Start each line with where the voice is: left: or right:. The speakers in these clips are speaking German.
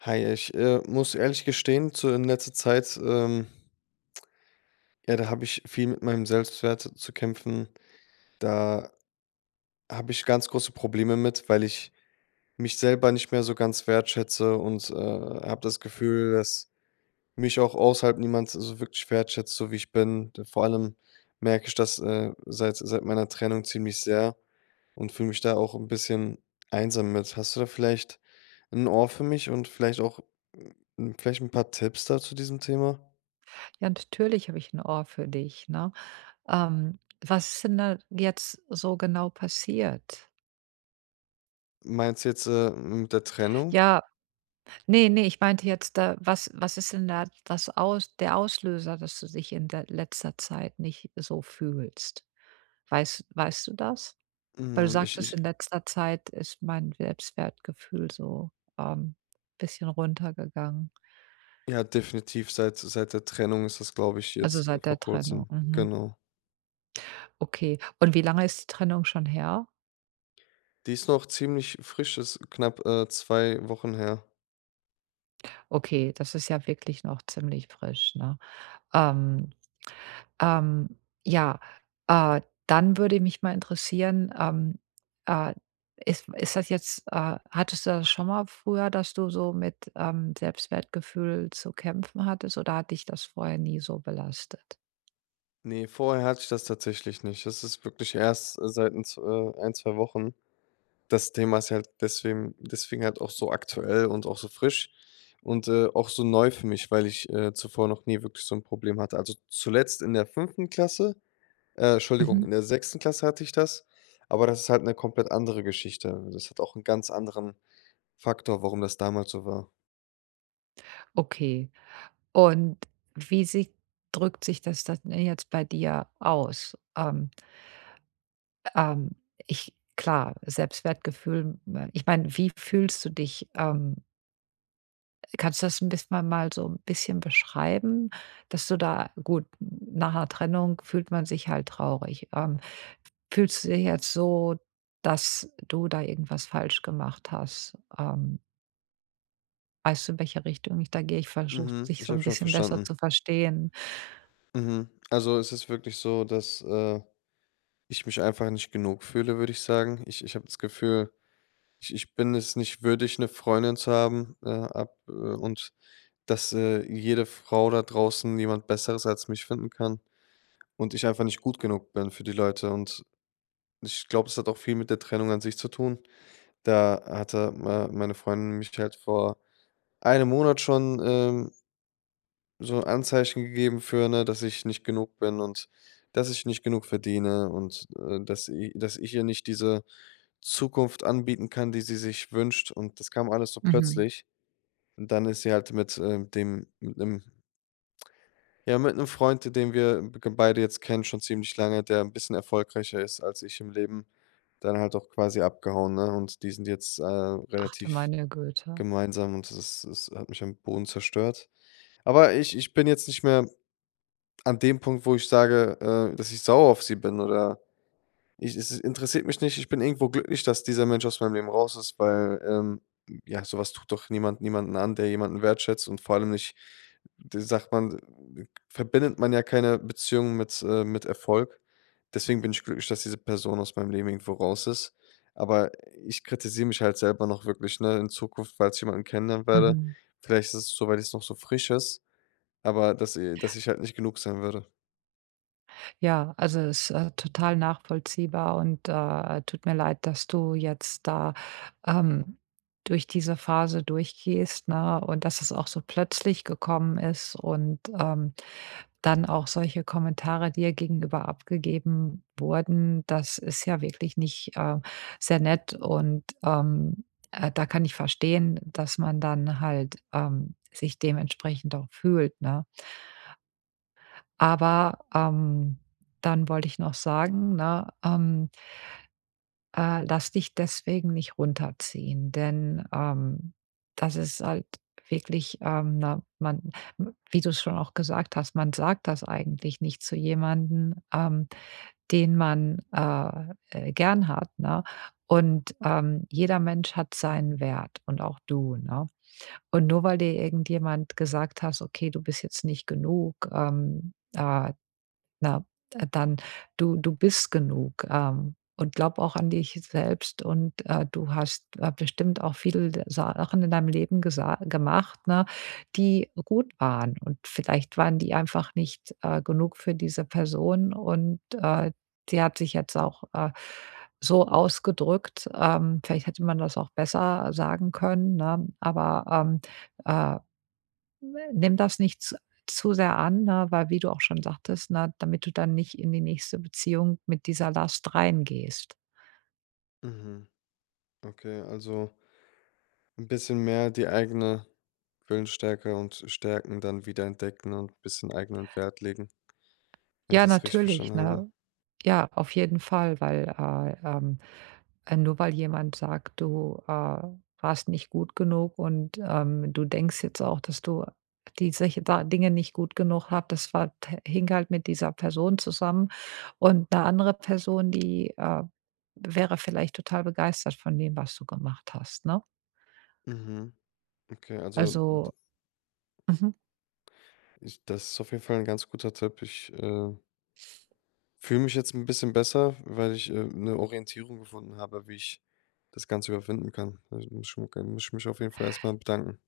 left: Hi, ich muss ehrlich gestehen, zu in letzter Zeit, ja, da habe ich viel mit meinem Selbstwert zu kämpfen. Da habe ich ganz große Probleme mit, weil ich mich selber nicht mehr so ganz wertschätze und, habe das Gefühl, dass mich auch außerhalb niemand so wirklich wertschätzt, so wie ich bin. D Vor allem merke ich das, seit meiner Trennung ziemlich sehr und fühle mich da auch ein bisschen einsam mit. Hast du da vielleicht ein Ohr für mich und vielleicht auch, vielleicht ein paar Tipps da zu diesem Thema?
right: Ja, natürlich habe ich ein Ohr für dich, ne? Ähm, Was ist denn da jetzt so genau passiert?
left: Meinst du jetzt, mit der Trennung?
right: Ja, nee, nee. Ich meinte jetzt, was ist denn da das Aus der Auslöser, dass du dich in der letzter Zeit nicht so fühlst? Weißt du das? Weil du
left: Hm, ich
right: sagtest, in
left: ich
right: letzter Zeit ist mein Selbstwertgefühl so, ähm, bisschen runtergegangen.
left: Ja, definitiv seit der Trennung ist das, glaube ich,
right: Also,
left: jetzt,
right: seit
left: vor
right: der Trennung,
left: Kurzem,
right: mhm.
left: genau.
right: Okay. Und wie lange ist die Trennung schon her?
left: Die ist noch ziemlich frisch, ist knapp, 2 Wochen her.
right: Okay, das ist ja wirklich noch ziemlich frisch, ne? Ähm, ähm, ja, äh, dann würde mich mal interessieren, äh, ist das jetzt hattest du das schon mal früher, dass du so mit, Selbstwertgefühl zu kämpfen hattest oder hat dich das vorher nie so belastet?
left: Ne, vorher hatte ich das tatsächlich nicht. Das ist wirklich erst seit ein z 1, 2 Wochen. Das Thema ist ja halt deswegen halt auch so aktuell und auch so frisch und, auch so neu für mich, weil ich, zuvor noch nie wirklich so ein Problem hatte. Also, zuletzt in der fünften Klasse. Entschuldigung,
right: Mhm.
left: in der sechsten Klasse hatte ich das, aber das ist halt 'ne komplett andere Geschichte. Das hat auch 'n ganz anderen Faktor, warum das damals so war.
right: Okay. Und wie sie drückt sich das dann jetzt bei dir aus? Ähm, ich klar, Selbstwertgefühl, ich meine, wie fühlst du dich, Kannst du das ein bisschen mal so ein bisschen beschreiben, dass du da gut, nach 'ner Trennung fühlt man sich halt traurig. Fühlst du dich jetzt so, dass du da irgendwas falsch gemacht hast? Weißt du, in welche Richtung ich da gehe? Ich versuche,
left: Mhm,
right: dich
left: ich
right: so
left: habe
right: ein
left: schon
right: bisschen besser
left: verstanden.
right: zu verstehen.
left: Mhm. Also, es ist wirklich so, dass, ich mich einfach nicht genug fühle, würde ich sagen. Ich habe das Gefühl, ich bin es nicht würdig, 'ne Freundin zu haben, ab und dass, jede Frau da draußen jemand Besseres als mich finden kann und ich einfach nicht gut genug bin für die Leute und ich glaube, es hat auch viel mit der Trennung an sich zu tun. Da hatte me meine Freundin mich halt vor einem Monat schon, so Anzeichen gegeben für, ne, dass ich nicht genug bin und dass ich nicht genug verdiene und, dass ich ihr nicht diese Zukunft anbieten kann, die sie sich wünscht, und das kam alles so
right: Mhm.
left: plötzlich. Und dann ist sie halt mit, dem mit 'nem ja, mit einem Freund, den wir b beide jetzt kennen, schon ziemlich lange, der ein bisschen erfolgreicher ist als ich im Leben, dann halt auch quasi abgehauen, ne? Und die sind jetzt,
right: Ach
left: relativ
right: meine Güte.
left: gemeinsam, und das hat mich am Boden zerstört. Aber ich bin jetzt nicht mehr an dem Punkt, wo ich sage, dass ich sauer auf sie bin oder ich, es interessiert mich nicht. Ich bin irgendwo glücklich, dass dieser Mensch aus meinem Leben raus ist, weil, ja, sowas tut doch niemand niemanden an, der jemanden wertschätzt, und vor allem nicht d sagt man verbindet man ja keine Beziehung mit Erfolg. Deswegen bin ich glücklich, dass diese Person aus meinem Leben irgendwo raus ist. Aber ich kritisiere mich halt selber noch wirklich, ne, in Zukunft, falls ich jemanden kennenlernen werde.
right: Mhm.
left: Vielleicht ist es so, weil es noch so frisch ist, aber dass ich halt nicht genug sein würde.
right: Ja, also es ist, total nachvollziehbar und, tut mir leid, dass du jetzt da, ähm, durch diese Phase durchgehst, ne, und dass es auch so plötzlich gekommen ist und, dann auch solche Kommentare dir gegenüber abgegeben wurden. Das ist ja wirklich nicht, sehr nett und, da kann ich verstehen, dass man dann halt, sich dementsprechend auch fühlt, ne? Aber, dann wollte ich noch sagen, ne, lass dich deswegen nicht runterziehen, denn, das ist halt wirklich, ne, man m wie du's schon auch gesagt hast, man sagt das eigentlich nicht zu jemanden, den man, gern hat, ne? Und, jeder Mensch hat seinen Wert und auch du, ne? Und nur weil dir irgendjemand gesagt hast: „Okay, du bist jetzt nicht genug, na, dann du bist genug, und glaub auch an dich selbst und, du hast, bestimmt auch viele d Sachen in deinem Leben gesa gemacht, ne, die gut waren und vielleicht waren die einfach nicht, genug für diese Person und, die hat sich jetzt auch, so ausgedrückt. Vielleicht hätte man das auch besser sagen können, ne? Aber, äh Nimm das nicht z zu sehr an, ne, weil wie du auch schon sagtest, ne, damit du dann nicht in die nächste Beziehung mit dieser Last reingehst.
left: Mhm. Okay, also ein bisschen mehr die eigene Willensstärke und Stärken dann wieder entdecken und ein bisschen eigenen Wert legen, wenn ich
right: Ja,
left: das richtig
right: natürlich,
left: verstanden habe.
right: ne? Ja, auf jeden Fall, weil, nur weil jemand sagt, du, warst nicht gut genug und, du denkst jetzt auch, dass du diese da Dinge nicht gut genug habe, das war hing halt mit dieser Person zusammen und eine andere Person, die, wäre vielleicht total begeistert von dem, was du gemacht hast, ne?
left: Mhm, okay, also d
right: Also mhm,
left: ich das ist auf jeden Fall ein ganz guter Tipp. Ich, fühle mich jetzt ein bisschen besser, weil ich, 'ne Orientierung gefunden habe, wie ich das Ganze überwinden kann. Also, muss ich mich auf jeden Fall erstmal bedanken.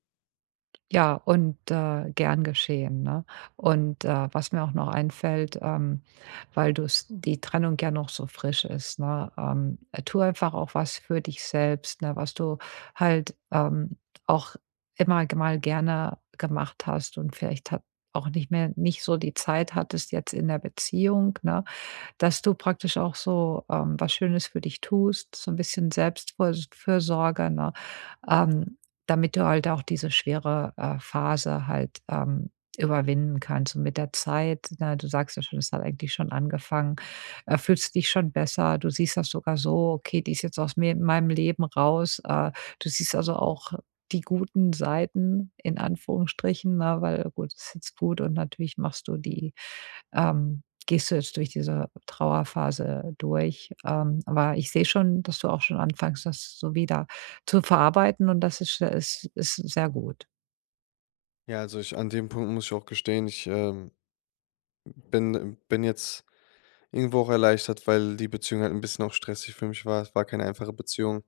right: ja, und, gern geschehen, ne? Und, was mir auch noch einfällt, weil du die Trennung ja noch so frisch ist, ne, tu einfach auch was für dich selbst, ne, was du halt, auch immer g mal gerne gemacht hast und vielleicht hat auch nicht so die Zeit hattest jetzt in der Beziehung, ne? Dass du praktisch auch so, was Schönes für dich tust, so ein bisschen Selbstfürsorge, ne? Ähm, damit du halt auch diese schwere, Phase halt, überwinden kannst. Und mit der Zeit, ne, du sagst ja schon, es hat eigentlich schon angefangen, fühlst dich schon besser. Du siehst das sogar so: „Okay, die ist jetzt aus mir meinem Leben raus.“ du siehst also auch die guten Seiten in Anführungsstrichen, ne, weil gut, es ist jetzt gut und natürlich machst du die gehst du jetzt durch diese Trauerphase durch. Aber ich sehe schon, dass du auch schon anfängst, das so wieder zu verarbeiten und das ist, ist sehr gut.
left: Ja, also ich an dem Punkt muss ich auch gestehen, ich, bin jetzt irgendwo auch erleichtert, weil die Beziehung halt ein bisschen auch stressig für mich war. Es war keine einfache Beziehung.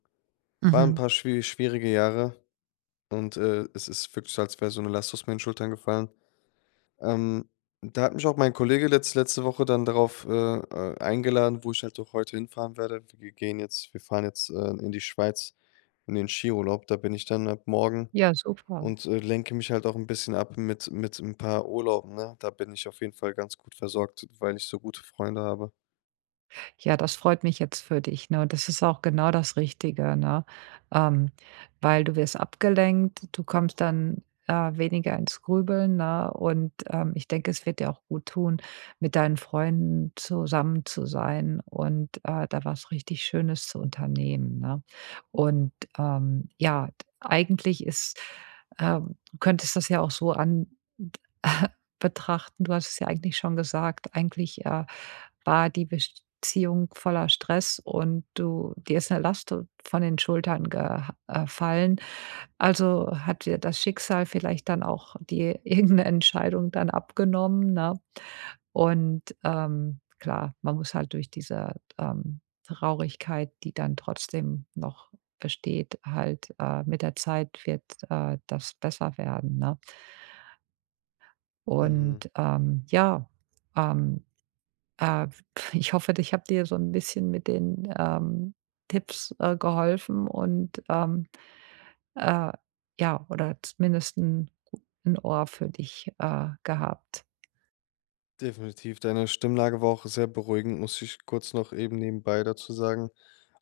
left: Waren ein
right: Mhm.
left: paar schwierige Jahre und, es ist wirklich so, als wäre so eine Last aus meinen Schultern gefallen. Ähm, da hat mich auch mein Kollege letzte Woche dann darauf, eingeladen, wo ich halt auch heute hinfahren werde. Wir fahren jetzt, in die Schweiz in den Skiurlaub. Da bin ich dann ab morgen
right: Ja, super.
left: und, lenke mich halt auch ein bisschen ab mit ein paar Urlauben, ne? Da bin ich auf jeden Fall ganz gut versorgt, weil ich so gute Freunde habe.
right: Ja, das freut mich jetzt für dich, ne? Das ist auch genau das Richtige, ne? Ähm, weil du wirst abgelenkt, du kommst dann, weniger ins Grübeln, ne? Und, ich denke, es wird dir auch gut tun, mit deinen Freunden zusammen zu sein und, da was richtig Schönes zu unternehmen, ne? Und, ja, eigentlich ist du könntest das ja auch so an betrachten, du hast es ja eigentlich schon gesagt, eigentlich, war die Beziehung voller Stress und du dir ist eine Last o von den Schultern gefallen. Also, hat dir das Schicksal vielleicht dann auch die irgendeine Entscheidung dann abgenommen, ne? Und, klar, man muss halt durch diese, Traurigkeit, die dann trotzdem noch besteht, halt, mit der Zeit wird, das besser werden, ne?
left: Mhm.
right: Und, ähm, äh, ich hoffe, ich habe dir so ein bisschen mit den, Tipps, geholfen und, äh, ja, oder zumindest ein gu Ohr für dich, gehabt.
left: Definitiv, deine Stimmlage war auch sehr beruhigend, muss ich kurz noch eben nebenbei dazu sagen.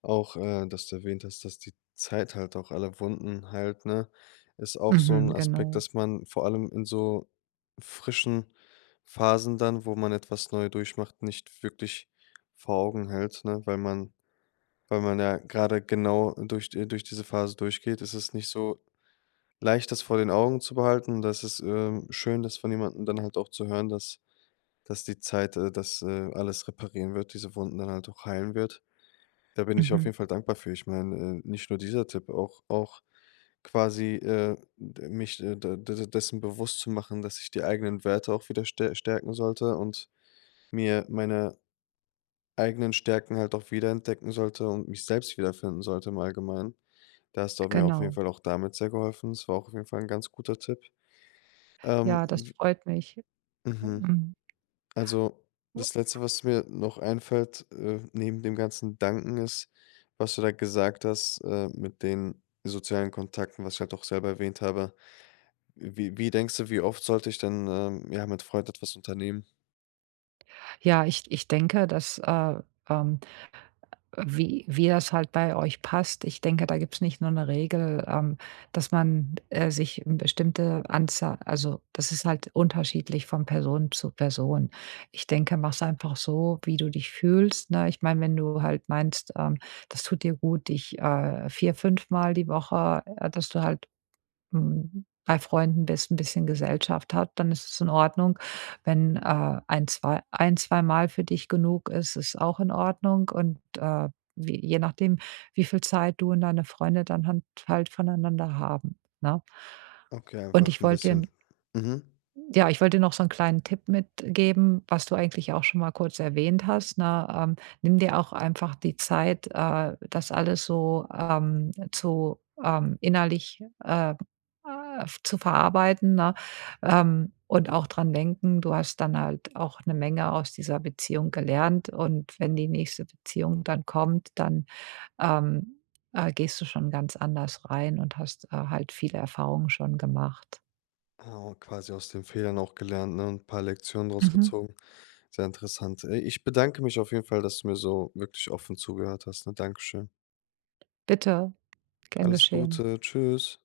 left: Auch, dass du erwähnt hast, dass die Zeit halt auch alle Wunden heilt, ne? Ist auch so ein
right: Mhm,
left: Aspekt,
right: genau.
left: dass man vor allem in so frischen Phasen dann, wo man etwas neu durchmacht, nicht wirklich vor Augen hält, ne? Weil man ja gerade genau durch diese Phase durchgeht, ist es nicht so leicht, das vor den Augen zu behalten. Das ist, schön, das von jemandem dann halt auch zu hören, dass die Zeit, das, alles reparieren wird, diese Wunden dann halt auch heilen wird. Da bin ich auf
right: Mhm,
left: jeden Fall dankbar für. Ich meine, nicht nur dieser Tipp, auch quasi, d mich, de de dessen bewusst zu machen, dass ich die eigenen Werte auch wieder stärken sollte und mir meine eigenen Stärken halt auch wiederentdecken sollte und mich selbst wiederfinden sollte im Allgemeinen. Da hast du mir auf jeden
right: genau.
left: Fall auch damit sehr geholfen. Es war auch auf jeden Fall ein ganz guter Tipp.
right: Ja, das
left: W
right: freut mich.
left: mhm.
right: Mhm.
left: Also, das Letzte, was mir noch einfällt, neben dem ganzen Danken ist, was du da gesagt hast, mit den sozialen Kontakten, was ich halt auch selber erwähnt habe. Wie denkst du, wie oft sollte ich denn, ja, mit Freunden etwas unternehmen?
right: Ja, ich denke, dass, ähm wie das halt bei euch passt. Ich denke, da gibt's nicht nur eine Regel, dass man, sich 'n bestimmte Anzahl also, das ist halt unterschiedlich von Person zu Person. Ich denke, mach's einfach so, wie du dich fühlst, ne? Ich meine, wenn du halt meinst, das tut dir gut, dich, 4, 5 die Woche dass du halt hm, bei Freunden bist, 'n bisschen Gesellschaft hat, dann ist es in Ordnung. Wenn, ein, zwei ein, zweimal für dich genug ist, ist auch in Ordnung und, wie je nachdem, wie viel Zeit du und deine Freunde dann han halt voneinander haben, ne?
left: Okay,
right: Und
left: einfach
right: ich
left: ein
right: wollte
left: bisschen.
right: dir
left: Mhm.
right: ja, ich wollte dir noch so einen kleinen Tipp mitgeben, was du eigentlich auch schon mal kurz erwähnt hast, ne? Nimm dir auch einfach die Zeit, das alles so, zu innerlich, zu verarbeiten, ne? Und auch dran denken, du hast dann halt auch eine Menge aus dieser Beziehung gelernt und wenn die nächste Beziehung dann kommt, dann, ähm, gehst du schon ganz anders rein und hast, halt viele Erfahrungen schon gemacht.
left: Ah, quasi aus den Fehlern auch gelernt, ne, und ein paar Lektionen draus
right: Mhm.
left: gezogen. Sehr interessant. Ey, ich bedanke mich auf jeden Fall, dass du mir so wirklich offen zugehört hast, ne? Dankeschön.
right: Bitte. Gern
left: Alles
right: geschehen.
left: Gute. Tschüss.